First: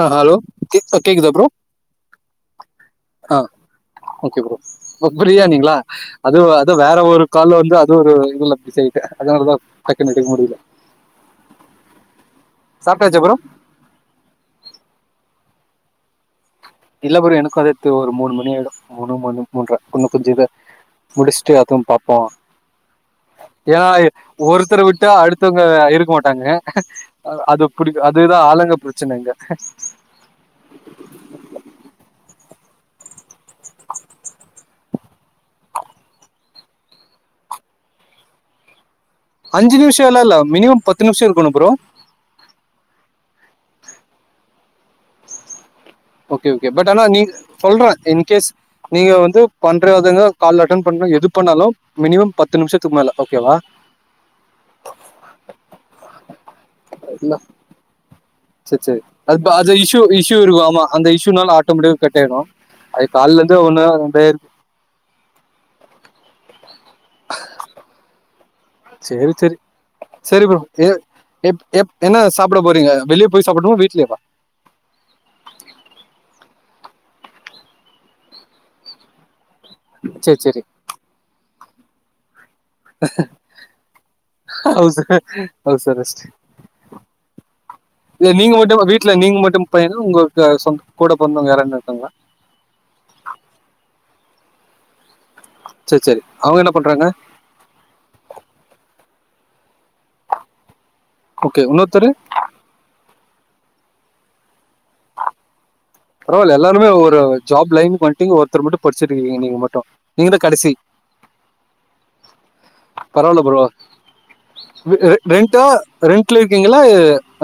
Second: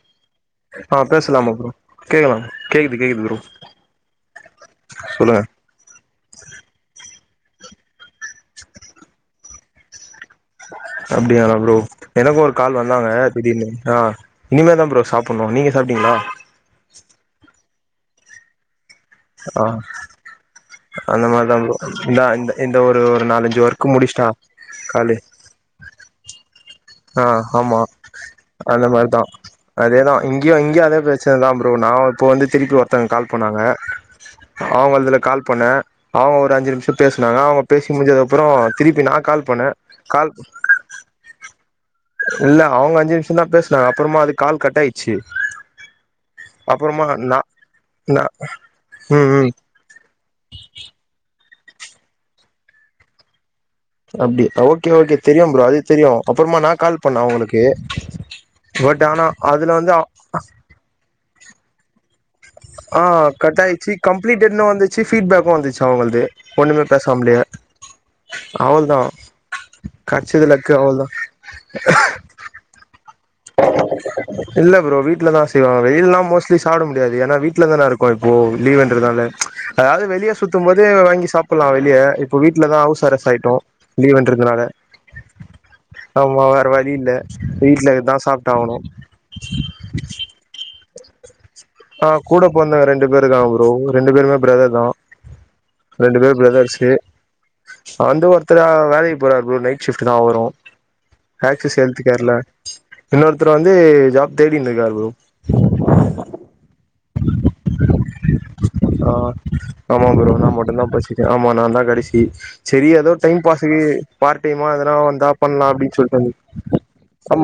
ஆஹ் hello ஆ கேக்தா கேக்குதா ப்ரோ பேசலாமா கேக்கலாம் கேக்குது கேக்குது ப்ரோ ஆஹ் ஓகே ப்ரோ ப சொல்லுங்க பிரியாணிங்ளா அதுவ் அது வேற ஒரு கால்ல வந்து அது ஒரு இடைல பிஸியாயிட்டே அதனாலதா டக்குனு எடுக்க முடிய்ல அப்டியாங்க ப்ரோ எனக்கு ஒரு கால் வந்தாங்க சாப்பிட்டாச்சா ப்ரோ திடீர்னு ஆஹ் இனிமே தா ப்ரோ சாப்புட்ணு நீங்க சாப்ட்டீங்ளா இல்ல ப்ரோ எனக்கு அது து ஒரு மூணு மணி ஆய்டு மூணு மணி ஆ மூன்ற இன்ன கொஞ்ச இருக்கா அந்த மாரிதா முடிச்ட்டு ப்ரோ அதையு பாப்போ இந்தா இந்த இந்த ஒரு ஒரு நாலஞ்சு ஏனா ஒர்க்கு முடிச்ட்டா ஒருத்தர விட்டா அடுத்தவ்ங்க இருக்க மாட்டாங்க ஆஹ் அது ஆமா பிடி அதுதான் ஆளுங்க அந்த மாரிதா பிரச்சனைங்க அதேதா இங்யு இங்யு அதே பிரச்சனதா ப்ரோ நா இப்ப வந்து திருப்பி ஒருத்தங்க கால் பண்ணாங்க அவ்ங்கள்துல கால் பண்ணே அவ்ங்க ஒரு அஞ்சு நிம்ஷ பேசுனாங்க அவ்ங்க பேசி முடிஞ்சக்கப்றோ திருப்பி நா கால் பண்ணே அஞ்சு நிமிஷம் எல்ல கால் இல்ல மினிமம் பத்து நிமிஷம் இருக்கணு ப்ரோ இல்ல அவங்க அஞ்சு நிமிஷம் தான் பேசினாங்க அப்புறமா அது கால் கட் ஆயிச்சு ஓகே ஓகே பட் ஆனா நீ சொல்றன் நா இன்கேஸ் நீங்க ம் வந்து ம் பண்றங்க கால் அட்ட் பண்ண எது போனாலும் மினிமம் பத்து நிமிஷத்துக்கு மேல ஓகேவா அப்படி ஓகே ஓகே தெரியும் ப்ரோ அது தெரியும் அப்புறமா நான் கால் பண்ணேன் இல்ல அவங்களுக்கு சரி, சரி. பட் ஆனா அது ப அது அதுல வந்து இஷ்யூ இஷ்யூ இருக்கும். ஆமா. அந்த இஸ்சுநால ஆட்டோமேட்டிக்கா கட் ஆயிடும். ஆ அது கால்லருந்து கட் ஒண்ணு ஆயிச்சு ரெண்டாயிரம் கம்ப்ளீட்டடு வந்துச்சு பீட்பேக்கும் வந்துச்சு அவங்களது ஒண்ணுமே பேசாமலே சரி சரி சரி கெடச்சது ப்ரோ லக்கு அவள்தா என்ன சாப்பிட போறீங்க வெளிய போய் சாப்பிடணுமா? வீட்லயேவா? இல்ல ப்ரோ வீட்லதான் செய்வாங்க வெளிலாம் மோஸ்ட்லி சாப்ட முடியாது ஏன்னா வீட்டுல தான இருக்கும் இப்போ லீவ்ன்றதால அதாவது வெளியே சரி, சரி. சுத்தும் போது வாங்கி சாப்ப ல வெளிய இப்போ வீடல தான் ஹவுஸ் அரெஸ்ட் ஆயிட்டோம் லீவ்ண்றதுனால ஹவுஸ் ஹவுஸ் அரெஸ்ட். ஆமா வேற வழி இல் வீட்லதான் இல்ல நீங்க மட்டும் வீட்ல நீங்க மட்டும் பையனா உங்க சொ கூட பொறந்தவங்க யாருன ஆ கூட பொறந்தவங்க ரெண்டு பேரு இருக்காங்க ப்ரோ ரெண்டு பேருமே பிரதர் தான் சரி, ரெண்டு சரி. பேர் அவங்க என்ன பிரதர்ஸ்சு பண்றாங்க? வந்து ஒருத்தர் வேலை நைட் ஷிப்ட் தான் அவரும் ஓகே. அக்செஸ் இன்னொருத்தரு? ஹெல்த்கேர்ல இன்னொரு தர் வந்து ஜாப் தேடிந்தக்கார் ப்ரோ பரவாயில்ல எல்லாருமே ஒரு ஜாப் லைனு வந்ட்டின்க ஒரு ஆ ஆமா ப்ரோ நான் கடைசி மட்டும் தான் படிச்சக்கேன் ஆமா நான் தான் கடைசி சரி ஏதோ டைம் பரவால்ல ப்ரோ பாஸக்கு பார்ட்டைமா எதுனா வந்தா ரெண்டா பண்லாம் அப்படின்னு சொல்லி ரெண்ட்ல இருக்கீங்களா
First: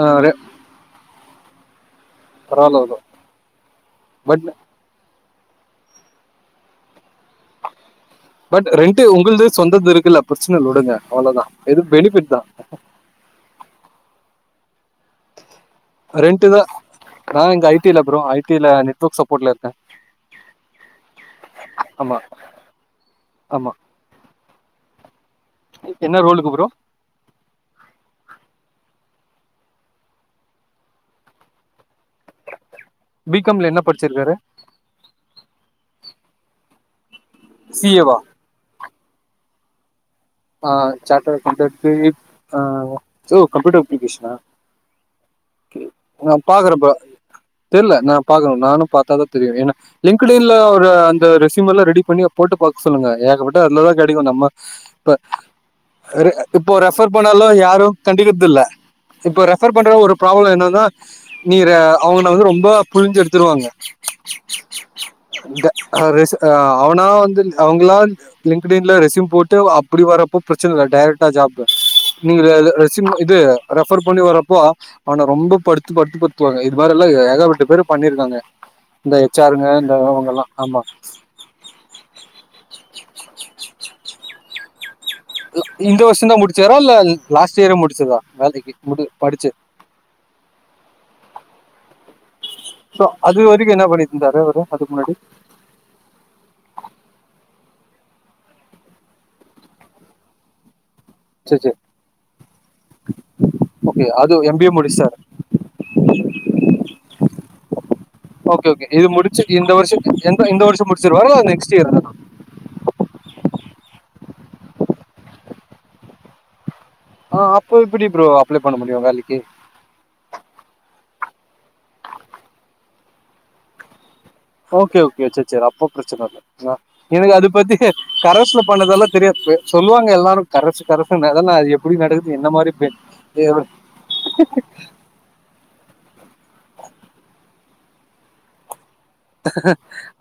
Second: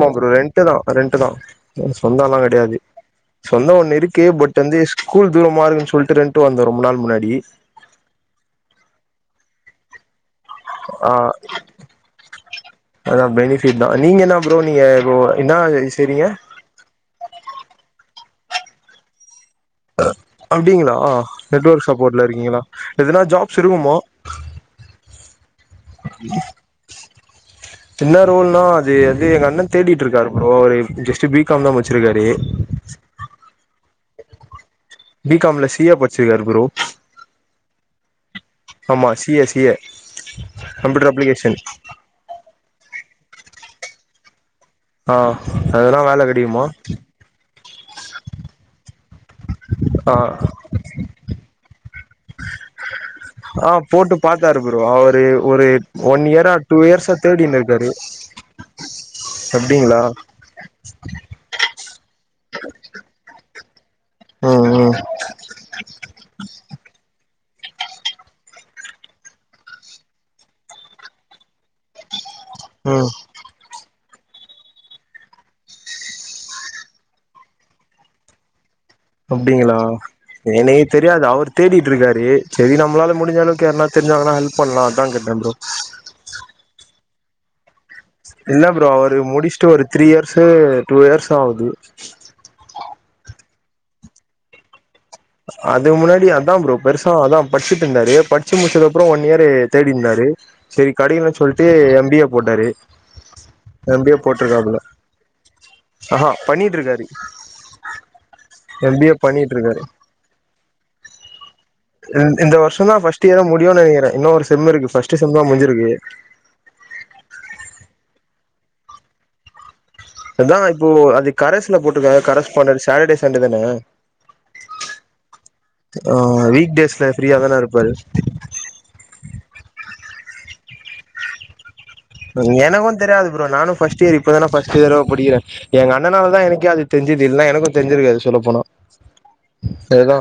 ஆ, ப்ரோ ரெண்ட் தான் ரெண்ட் தான் சொந்தம்ல்லாம் கெடையாது பரவால்ல ப்ரோ சொந்தம் ஒண்ணு இருக்கு பட் வந்து ஸ்கூல் தூரமா இருக்குன்னு சொல்ட்டு ரெண்டு வந்த ரொம்ப நாள் முன்னாடி பட் ரெண்டு உங்களது சொந்தது இருக்கு பிரச்சனை இல்ல விடுங்க ஆ அவ்வளவுதான் எது பெனிஃபிட் தான் அதா பெனிஃபிட் தா நீங்க என்ன ப்ரோ நீங்க இப்போ என்னா செய்றீங்க ரெண்ட் தா நா இங்க ஐ டி ல ப்ரோ ஐ டில நெட்வர்க் சப்போட்ல இருக் அப்டிங்களா நெட்வொர்க் ஆமா சப்போர்ட்ல இருக்கீங்களா எதனா ஜாப்ஸ் ஆமா இருக்குமோ என்ன ரோலுக்கு ப்ரோ என்ன ரோல் நா அது இது எங்க அண்ண தேடிட்டு இருக்காரு ப்ரோ ஜஸ்ட் பி காம் தா முச்சிருக்காரு பி காம்ல என்ன படிச்சிருக்காரு பி காம் ல சீ யெ படிச்சிருக்காரு ப்ரோ சி யே வா ஆமா சி யெ சி யெ ஆஹ் சாட்டட் அகவுண்டட்டு ஆஹ் ஓ கம்யூட்டர் அப்ளிகேஷனா ஆ ஒகே அதெல்லா வேல நா கெடைக்குமா பாக்கறேப்பா தெரியில நா பாக்குறே நானு பாத்தாதா தெரியு ஏன்னா ஆ லிங்க்ட் இன்ல ஒரு அந்த ரெஸ்யூம் எல்லா ரெடி புண்ணிய போட்டு பாக்ச் சொல்லுங்க ஏக்கப்பட்டது ஆ அதுலதா போட்டு கெடைக்கு நம்ம பாத்தாரு ப்ரோ அவரு ஒரு ஒன் ர இயரா இப்ப டூ ரெஃபர் இயர்ஸா பண்ணாலு தேடினு யாரு இருக்காரு கண்டுக்கறதுல்ல இப்ப ரெஃபர் அப்டிங்களா பண்றவங்க ஒரு ப்ராவல என்னனா நீ ர அவங்க உன்ன வந்து ரொம்ப புளிஞ்சி எடுத்து டுவாங்க ம் ம் இந்த ஆ ரெச் ஆ அவனா வந்து அவங்களான் லிங்க்ட் இன்ல ரெஸ்யூம் போட்டு அ அப் அப்டி வர்றப்போ பிரச்சன இல்ல டைரெக்டா ஜாப் நீங்க ர ரெஸ்யூம் ம் இது ரெஃப் ஃபர் பண்ணி வரப்போ அவன ரொம்ப படுத்து படுத்து படுத்துவாங்க இது மாரிலா ஏ ஏகப்பட்ட பேரு பண்ணிருக்காங்க அப்டிங்களா ஏனேகே தெரியாது அவர் தேடிட்டு இருக்காரு செரி நம்மளால முடிஞ்ச அளவுக்கு யார்னா தெரிஞ்சாங்கன்னா ஹெல்ப் பண்லா அதா கேட் ல இந்த வருஷொ தா முடிச்சாரா இல்ல லாஸ்ட் இயரே முடி முடிச்சதா இல்ல வேலைக்கு ப்ரோ அவரு படிச்சு முடிச்ட்டு ஒரு த்ரீ இயர்ஸூ டூ இயர்ஸ் சாவுது சோ அதுவரைக்கு என்னா பண்ணிடு இருந்தாரு அவரு அதுக்கு முன்னாடி அதுக்கு முன்னாடி அதா ப்ரோ பெருசா அதா படிச்சுட்டு இருந்தாரு படிச்சு முடிச்சதுக்கு அப்புறோ ஒன் இயர் தேடிருந்தாரு சரி கடைக்கலன் சரி சொல்லிட்டு சரி எம் பி ஏ போட்டாரு எம் ஓகே பி ஏ அது எம்பிஏ போட்டிருக்காப்புல முடிச்சாரு ஆஹா பண்ணிட்டு இருக்காரு ஓகே ஓகே எம் இது பி ஏ முடிச்சு பண்ணிட்டு இந்த இருக்காரு வருஷம் எந்த இந்த வருஷம் முடிச்சிருவாரா நெக்ஸ்ட் இயர் தான் அ இந்த வருஷொ தா ஃபர்ஸ்ட் இயரா முடியுனு நெனைக்கிறே இன்னு ஒரு செம் இருக்கு ஃபஸ்ட்டு செம் மு முடிஞ்சிருக்கு ஆஹ் அப்போ இப்டி ப்ரோ அப்ளை பண்ண முடியு வேலைக்கு அதா இப்போ அது கரச்ல போட்டுக்காங்க கரஸ்ச் பண்றேன்னு சாட்டட்டே சண்டே தானே ஓகே ஓகே ச சரி அப்ப ஆ பிரச்சன இல்ல வீக் டேஸ்ல எனக்கு ஃப்ரீயா அது தான பத்தி இருப்பாரு கரச்ல பண்ணதெல்லா தெரியாது சொல்லுவாங்க எல்லாரு கரசு கரசுன்னு அதெல்லா [unintelligible] எனக்கும் தெரியாது ப்ரோ நானும் ஃர்ஸ்ட் இயர் இப்பதான ஃர்ஸ்ட் இயர் படிக்கிறன் எ அண்ணால தா எனக்கே அது தெரிஞ்சது இல்ல்லா எனக்கும் தெஞ்சிருக்காது சொல்ல போன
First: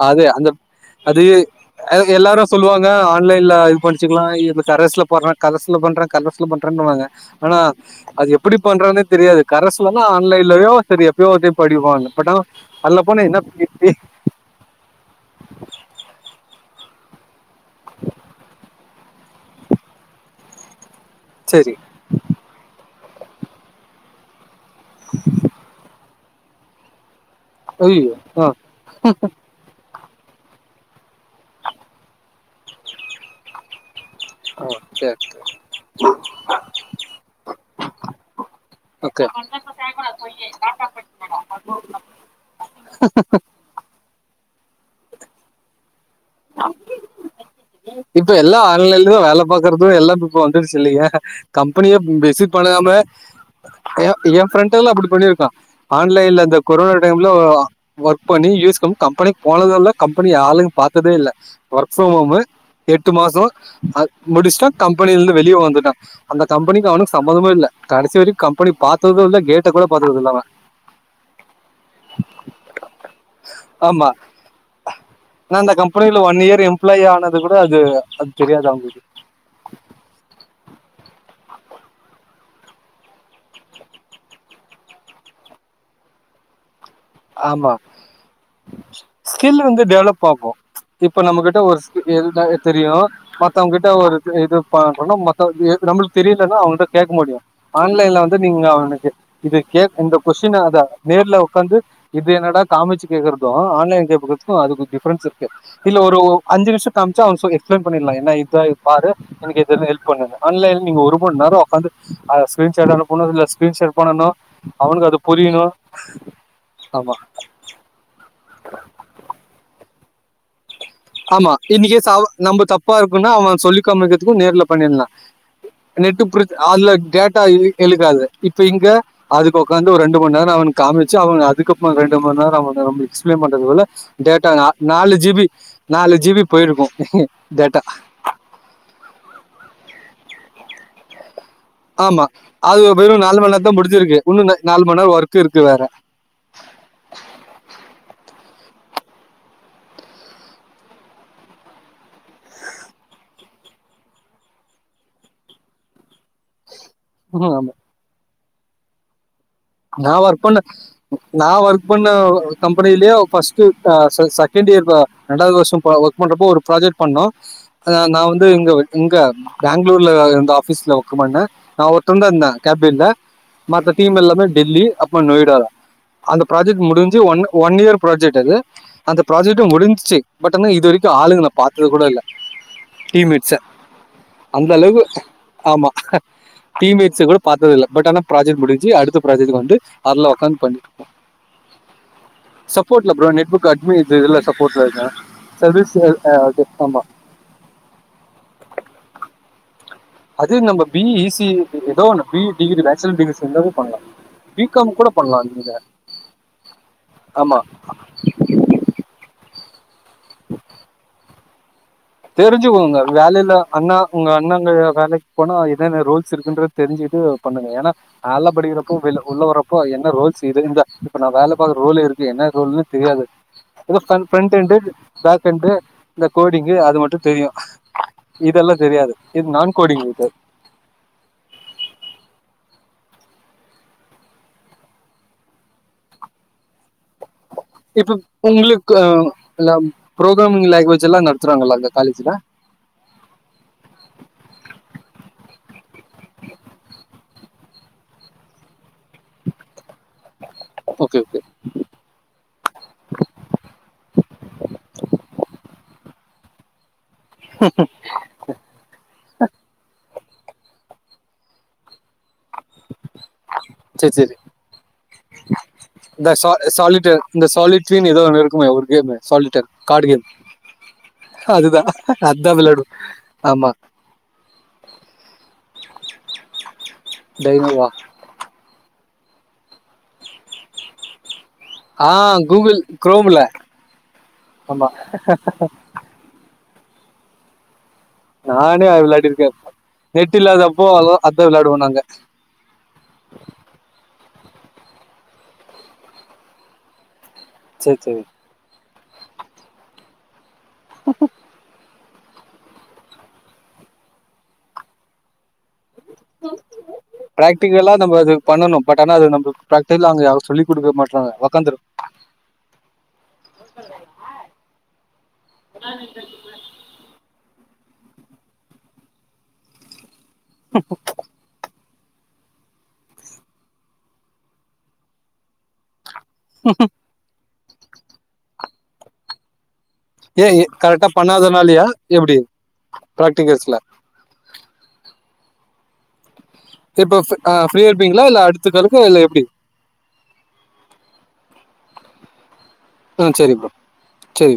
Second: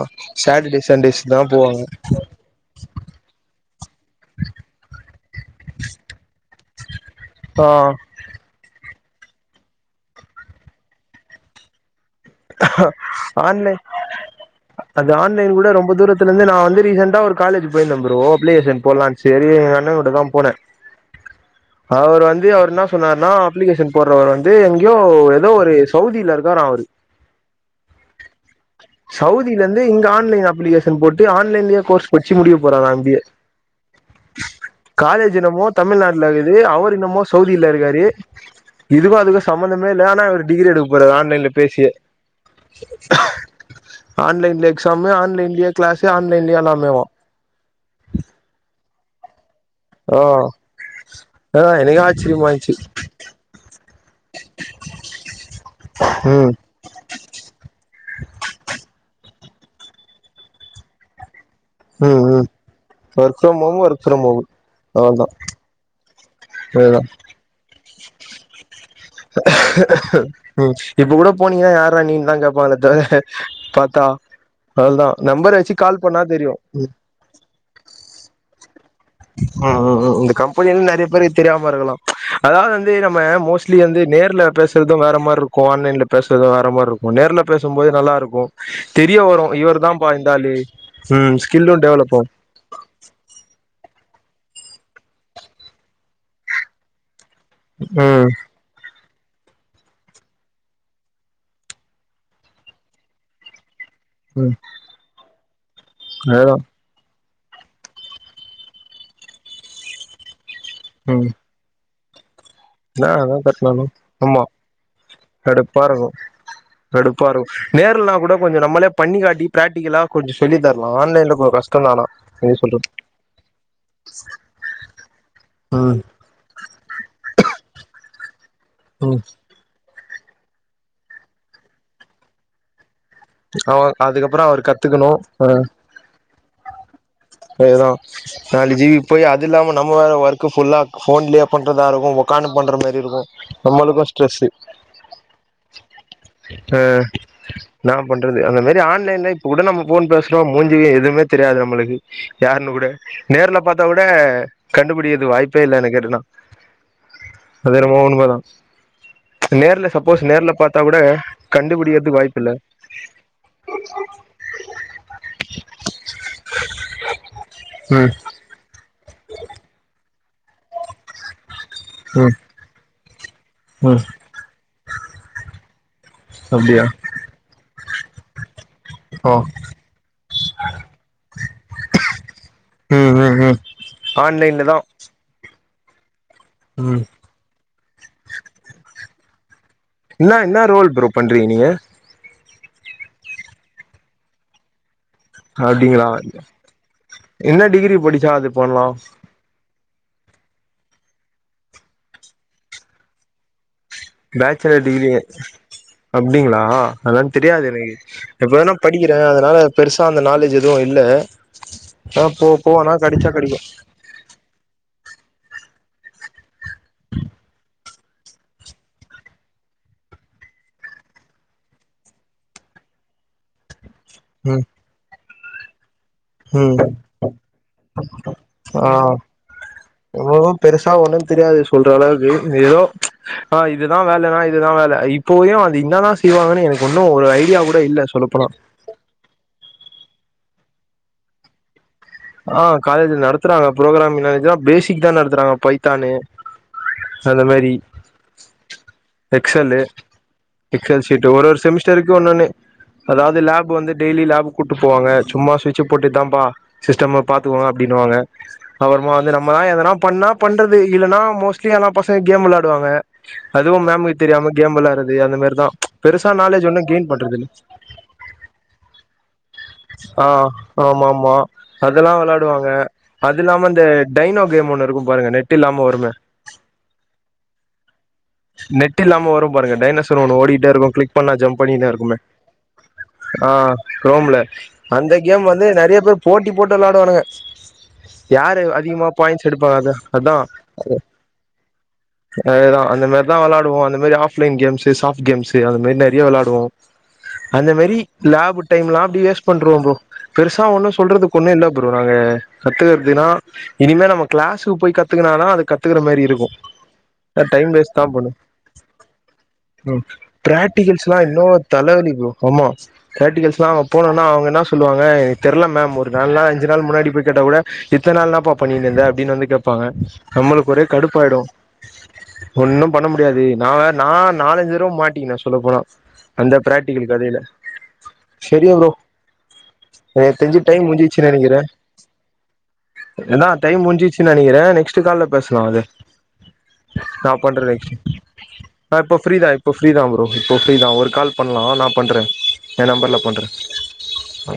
அதுே அந்த சண்டேஸ் அது தா போவாங்க எல்லாரும் சொல்லுவாங்க ஆன்லைன்ல இது பண்ணச்சுக்கலாம் கரஸ்ல போடுற கர்சுல பண்றன் கலசு பண்றேன்னுவாங்க ஆனா ஆ அது எப்படி பண்றே தெரியாது கரசுன்னா ஆன்லைன்லயோ சரிய அப்பயோத்தையும் படிவாங்க பட் ஆனா ஆன்லைன் அது ஆன்லைன் கூட ரொம்ப தூரத்துல இருந்து நா வந்து ரிசென்ட்ட ஒரு காலேஜ் போயிரு தம்பவோ அப்பிளேசன் போலான்னு சரி எங்க அண்ணன்கிட்ட தா போனே சரி அவர் வந்து அவர் என்ன சொன்னார்னா அப்ளிகேஷன் போற [unintelligible] எங்கேயோ ஏதோ ஒரு சவுதியில இரு இருக்காரா அவரு ஐயோ ஆஹ் அப்பிளிக்கேஷன் போட்டு ஆன்லைன்லயே கோர்ஸ் பச்சு முடிக்க போறா அங்கேயே ஆ சரி காலேஜ் இனமோ தமிழ்நாட்டுல இருகுது அவர் இனமோ சவுதியில இருக்காரு இதுக்கு ஓகே அதுக்கு சம்பந்தமே இல்லே ஆனா இவர் டிகிரி எடுக்க போறார் ஆன்லைன்லே பேசியே ஆன்லைன்ல எக்ஸாமு ஆன்லைன்லயே கிளாஸ் ஆன்லைன்லயே எல்லாமேவா இப்ப எல்லா ஆன்லைன்ல தா வேலேப் பாக்குறது எல்லா ஆ இப் இப்ப வந்துருச்சு இல்லயா அதா கம்பெனியே எனக்கே ஆச்சரியமா விசிட் இருந்துச்சு பண்ணாம ஏ ஏ ஃப்ரண்ட்ல அப்புடி பண்ணிருக்க ஆன்லைன்ல ம் இந்த கொரனா டைம்ல ஒர்க் பண்ணி யூஸ்க்கும் கம்பெனி போனதடல்ல கம்பெனி ஆளுங்க பாத்ததே இல்லே ஒர்க்ஃப்ரம் ம் ஹோமு ம் எட்டு ஒர்க் மாச ஃப்ரம் ஹோம் ஒர்க் அது ஃப்ரம் முடிச்ட்டா கம்பெனிலருந்து வெளியே வந்துட்டா அந்த கம்பெனிக்கு அதா அவனுக்கு சம்மந்தமே இல்ல கடைசி வரைக்கு கம்பெனி பாத்தது இல்ல கேட்ட கூட பாத்தது இல்ல அவ ம் இப்ப கூட போனீங்கனா யார்ரா நீன்னு தா கேட்பாங்கள தவிர பாத்தா ஆமா அதுதா நம்பர் நா அந்த வச்சு கால் பண்ணா தெரியு ம் து அது தெரியாது அவங்களுக்கு ம் ம் இந்த கம்பெனில நெறைய பேருக்கு தெரியாம இருக்கலாம் அதாவது வந்து நம்ம மோஸ்ட்லி வந்து நேர்ல பேசுறது வேற மாரி இருக்கு ஆன்லைன்ல பேசறது வேற மாரி இருக்கு நேர்ல ஆமா பேசும்போது நல்லா இருக்கு தெரிய வரு ஸ்கில் இவர் வந்து தான்ப்பா இந்த டெவலப்பாகு ஆளு இப்ப ம் நம்ம கிட்ட ஸ்கில்லு ஒரு ஸ் டெவலப் ஆகு எதுனா தெரியு மத்தவங்க கிட்ட ஒரு இது பா பண்ணா மத்த ஏ நம்மளுக்கு தெரியலன்னா அவங்கள்ட்ட கேட்க முடியு ஆன்லைன்ல ம் வந்து நீங்க அவனுக்கு இது கே இந்த ஃஉஎஸ்டியன் அத நேர்ல உக்காந்து இது என்னடா காமிச்சு கேக்குறது ஆன்லைன் ம் வித்துக்கு அதுக்கு டிஃபரன்ஸ் இருக்கு இல்ல ஒரு ஒ அதேதா அஞ்சு நிமிஷ காம் ஆக்சள ஒன் சக் எக்ஸ்பிளோன் பண்ணிடலா எனா இத பாரு எனக்கு எதுன்னு ஹெல்ப்பண்ணுனு ஆன்லைன் நீங்க ம் ஒருமண் நேர உக்காந்து ஆகாஷ் ஸ்கிரீன் சாட் என்னா அனுப்பனு அதா இதுல கட்னாலு ஸ்கிரீன்ஷாட் பண்ணனு ஆமா அவனுக்கு அது புரியணு கடுப்பாருக்கு நேருல் லா கூட கொஞ்ச நம்மளே பண்ணிகாட்டி பிராக்டிகலா கொஞ்ச சொல்லி தர ஆமா இன் கேஸ் அவ நம்ம சொல்றது தப்பா இருக்குனா அவன் சொல்லி காம்மிக்கிறதுக்கு நேர்ல பண்ணிடலா ம் நெட் அதுல டேட்டா எழுகாது இப்ப இங்க ம் அதுக்கு உக்காந் ஒரு ரெண்டு ம நேர அவனுக்கு காமிச்சு அவன் அதுக்கப்பரோ ரெண்டு ம நேர அவன நம்பி எக்ஸ்ப்ளைன் அவ பண்றதுகுல்ல டேட்டா நா நாலு ஜிபி நாலு ஜிபி போயிருக்கும் டேட்டா இதா நாலு ஜிபி போய் அது இல்லாம நம்ம வேற ஒர்க்கு ஃபுல்லா போன்லேயே பண்றதா இருக்கு ஆமா உக்காந்து பண்ற அது மாரி இருக்கு வெறும் நாலு மணி நேரம் தான் நம்மளுக்கு முடிஞ்சிருக்கு ஸ்ட்ரெஸ்ஸு இன்னும் நா- நாலு மணி நேரம் ஒர்க் இருக்கு வேற ஆ அந்த மாி ஆன்லைன்ல இப்ப கூட நம்ம போன் பேசுறோம் மூஞ்சு எதுவுமே தெரியாது நம்மளுக்கு யாருன்னு கூட நேர்ல பார்த்தா கூட கண்டுபிடிது வாய்ப்பே இல்லன்ன என் கேட்டனா ம், ஆமா அது என்னமோ உண்ம தா நேர்ல சப்போஸ் நான் ஒர்க் நேர்ல பண்ற பார்த்தா கூட கண்டுபிடிக்கதுக்கு வாய்ப்பு இல்ல எப்படியோ ஃபர்ஸ்ட்டூ ஆ செகண்ட் இயர் ரெண்டாவது வருஷம் ஒர்க் பண்றப்போ ஒரு ப்ராஜெக்ட் பண்ணோ ஆ ம் நா வந்து இங்க பெங்களூர்ல அந்த ஆஃபீஸ்ல வொக்கு பண்ண நா ஒருத்ததா ம் இருந்த கேபின்ல மத்த ம் டீம் எல்லாமே தில்லி அப்புற நோய்டால அந்த ப்ராஜெக்ட் அப்டியா முடிஞ்சு ஒன் ஒன் இயர் ப்ராஜெக்ட் அது அந்த ஆ ப்ராஜெக்ட்ட முடிஞ்சச்சு பட் ஆனா இது வரைக்கு ஆளுங்க நா பாத்து கூட இல்ல ம் ம் டீமேட்ஸ ம் ஆன்லைன்ல அந்த தா அளவு ஆமா ம் டீம்மேட்ஸ் கூட பாத்து இல்ல பட் ஆன ப்ரஜெக்ட் முடிஞ்சு அடுத்த ப்ராஜெக்ட் வந்து அதுல என்ன என்ன உக்காந்து பண்ணி ரோல் ப்ரோ பண்றீங்க நீங்க சப்போர்ட்ல ப்ரோ நெட் ஒர்க் அட்மின் இதுல சப்போர்ட்ல இருக்க அப்டிங்களா என்ன டிகிரி படுச்சா அது பண்லாம் அது நம்ம பி இ சி ஏதோ ஒன்னு பி டிகிரி பேச்சுலர் டிகிரிஸ் இருந்தாவே பேச்சுலர் டிகிரி அப்டிங்களா அதல்லாம் ஆமா தெரியாது எனக்கு இப்பதானான படிக்கிறேன் அதுனால பெருசா அந்த நாலேஜ் எதுவும் இல்ல ஆ போ போனா தெரிஞ்சுக்கோங்க கெடச்சா வேலையில கெடைக்கு அண்ணா உங்க அண்ணாங்க வேலைக்கு போனா என்னென்ன ரோல்ஸ் இருக்குன்றத தெரிஞ்சுட்டு பண்ணுங்க ஏன்னா நா லா படிக்கிறப்போ வெள்ள உள்ள வற்றப்போ என்ன ரோல்ஸ் இது இந்த இப்ப நான் வேல பாக்குற ரோல் இருக்கு என்ன ரோல்ன்னு தெரியாது இது ஃப்ரண் ஃப்ரெண்ட்ண்டு பாக் எண்டு கோடிங்கு உம் அது மட்டும் தெரியும் இதெல்லாம் தெரியாது ஆஹ் இது நான் கோடிங் இது எவ்வோ பெருசா ஒண்ணும் தெரியாது சொல்ற அளவுக்கு ஏதோ ஆஹ் இதுதான் வேலைனா இதுதான் வேல இப்போயும் அது இந்த தான் செய்வாங்கன்னு எனக்கு ஒன்னு ஒரு ஐடியா கூட இல்ல இப்ப சொல்லப்போனா உங்களுக்கு லவ் ப்ரோகிராமிங் லாங்குவேஜ்ல்லா நடத்துறாங்களா அங்க காலேஜ்ல ஆஹ் காலேஜுல நடத்துறாங்க ப்ரோகிராமிங் லாங்குவேஜ்தா பேசிக் தான் நடத்துறாங்க பய் தானு அந்த மாரி excel excel okay sheet okay ஒரு ஒரு செமஸ்டருக்கும் ஒன்னொன்னு அதாவது லேப் வந்து டெய்லி லேப் கூட்டு போவாங்க சும்மா சுட்ச போட்டு இதான்ப்பா சிஸ்டம் அப் பாத்துகோங்க அப்டினுவாங்க அப்புறமா வந்து நம்மளா எதனா பண்ணா பண்றது இல்லன்னா மோஸ்ட்லி ஆனா பசங் கேம் விளையாடுவாங்க அதுவும் சரி மேமுக்கு சரி தெரியாம கேம் விளாட்றது அந்த மாரிதான் ச் பெருசா இந்த நாலேஜ் ஒன்னும் கெய்ன் சாலிட்டர் பண்றது இந்த இல்ல சாலிட்ரின்னு ஏதோ ஒன்று இருக்குமே ஒரு கேம் சாலிட்டர் கார்டு கேம் ஆஹ் ஆமாம்மா அதுதான் அதெல்லாம் அதுதான் விளையாடுவாங்க விளையாடும் அது இல்லாம ஆமா இந்த டைனோ கேம் ஒண்ணு இருக்கும் பாருங்க நெட்டு் இல்லாம வருமே டைனோவா நெட்டு் இல்லாம வரும் பாருங்க டைனோஸ் ஸர் ஒன்னு ஓடிட்டே இருக்கும் கிளிக் பண்ணா ஜம்ப் பண்ணிட்டே ஆ இருக்குமே கூகுள் குரோம்ல ஆஹ் ரோம்ல ஆமா அந்த கேம் வந்து நெறைய பேர் போட்டி போட்டலாம் டாணுங்க நானே அது விளையாடிர்க்கேன் அத அதா நெட்டு் இல்லாதப்போ அத அதான் விளையாடுவோ நாங்க அதேதா அந்த [unintelligible] அந்த மாதி ஆஃப் லைன் கேம்ஸ்சு சாப்ட் கேஸ்சு அது மாரி நெறைய விளாடுவோம் அந்த மாரி சரி சரி லாப் டைம்லாம் அப்டி வேஸ்ட் பண்றோ ப்ரோ பெருசா ஒன்னும் சொல்றதுக்கு ஒன்னும் இல்ல ப்ரோ நாங்க கத்துக்குறதுன்னா இனிமே நம்ம கிளாஸுக்கு போய் கத்துக்குனா அது கத் க்கிற மாரி இருக்கும் டைம் வேஸ் ப்ராக்டிக்கலா நம்ம அது பண்ணணும் பட் ஆனா அது நம்ம ம் ப்ராக்டிக்கலா அங்க யாரும் சொல்லி கொடுக்க பிராக்டிகல்ஸ்லா மாட்டாங்க இன்னூ உக்காந்துரும் தலைவலி ப்ரோ ஆமா பிராக்டிகல்ஸ்ன்னா போனோனா அவங்க என்ன சொல்லுவாங்க தெரில மேம் ஒரு நால் நாள் அஞ்சு நாள் முன்னாடி போயிட்டு [unintelligible] இத்தன்நாள் என்னாப்பா பண்ணிருந்த அப்டின்னு வந்து கேப்பாங்க நம்ளுக்கு ஒரே கடுப்பாயிடூ ஒன்னூ பண்ண முடியாது நா நா நாலஞ்சு தடவ மாட்டிங்கினே சொல்ல போனா அந்த பிராக்டிக்கல் கதையில சரிங் ப்ரோ எனக் ஏன் தெர்ஞ்சு டைம் கரெக்டா முடிஞ்சுச்சு நெனைக்கிறே பண்ணாதனாலயா எப்படி ஏனா ப்ராக்டிகல்ஸ்ல டைம் முடிஞ்சிச்சு நெனைக்கிறே நெக்ஸ்ட் கால்ல பேசலா அத இப்ப ஃப் ஆ பண்றய் ஃப்ரீயா இருப்பீங்களா? இல்ல அடுத்த ஆ காலுக்கா? இப்ப இல்ல ஃப்ரீ எப்டி? தா இப்போ ஃப்ரீ தா ப்ரோ இப்போ ஃப்ரீ தா ஒரு கால் பண்லா நா பண்றே ஏ நம்பர்ல ஆ பண்றே சரி ப்ரோ. சரி.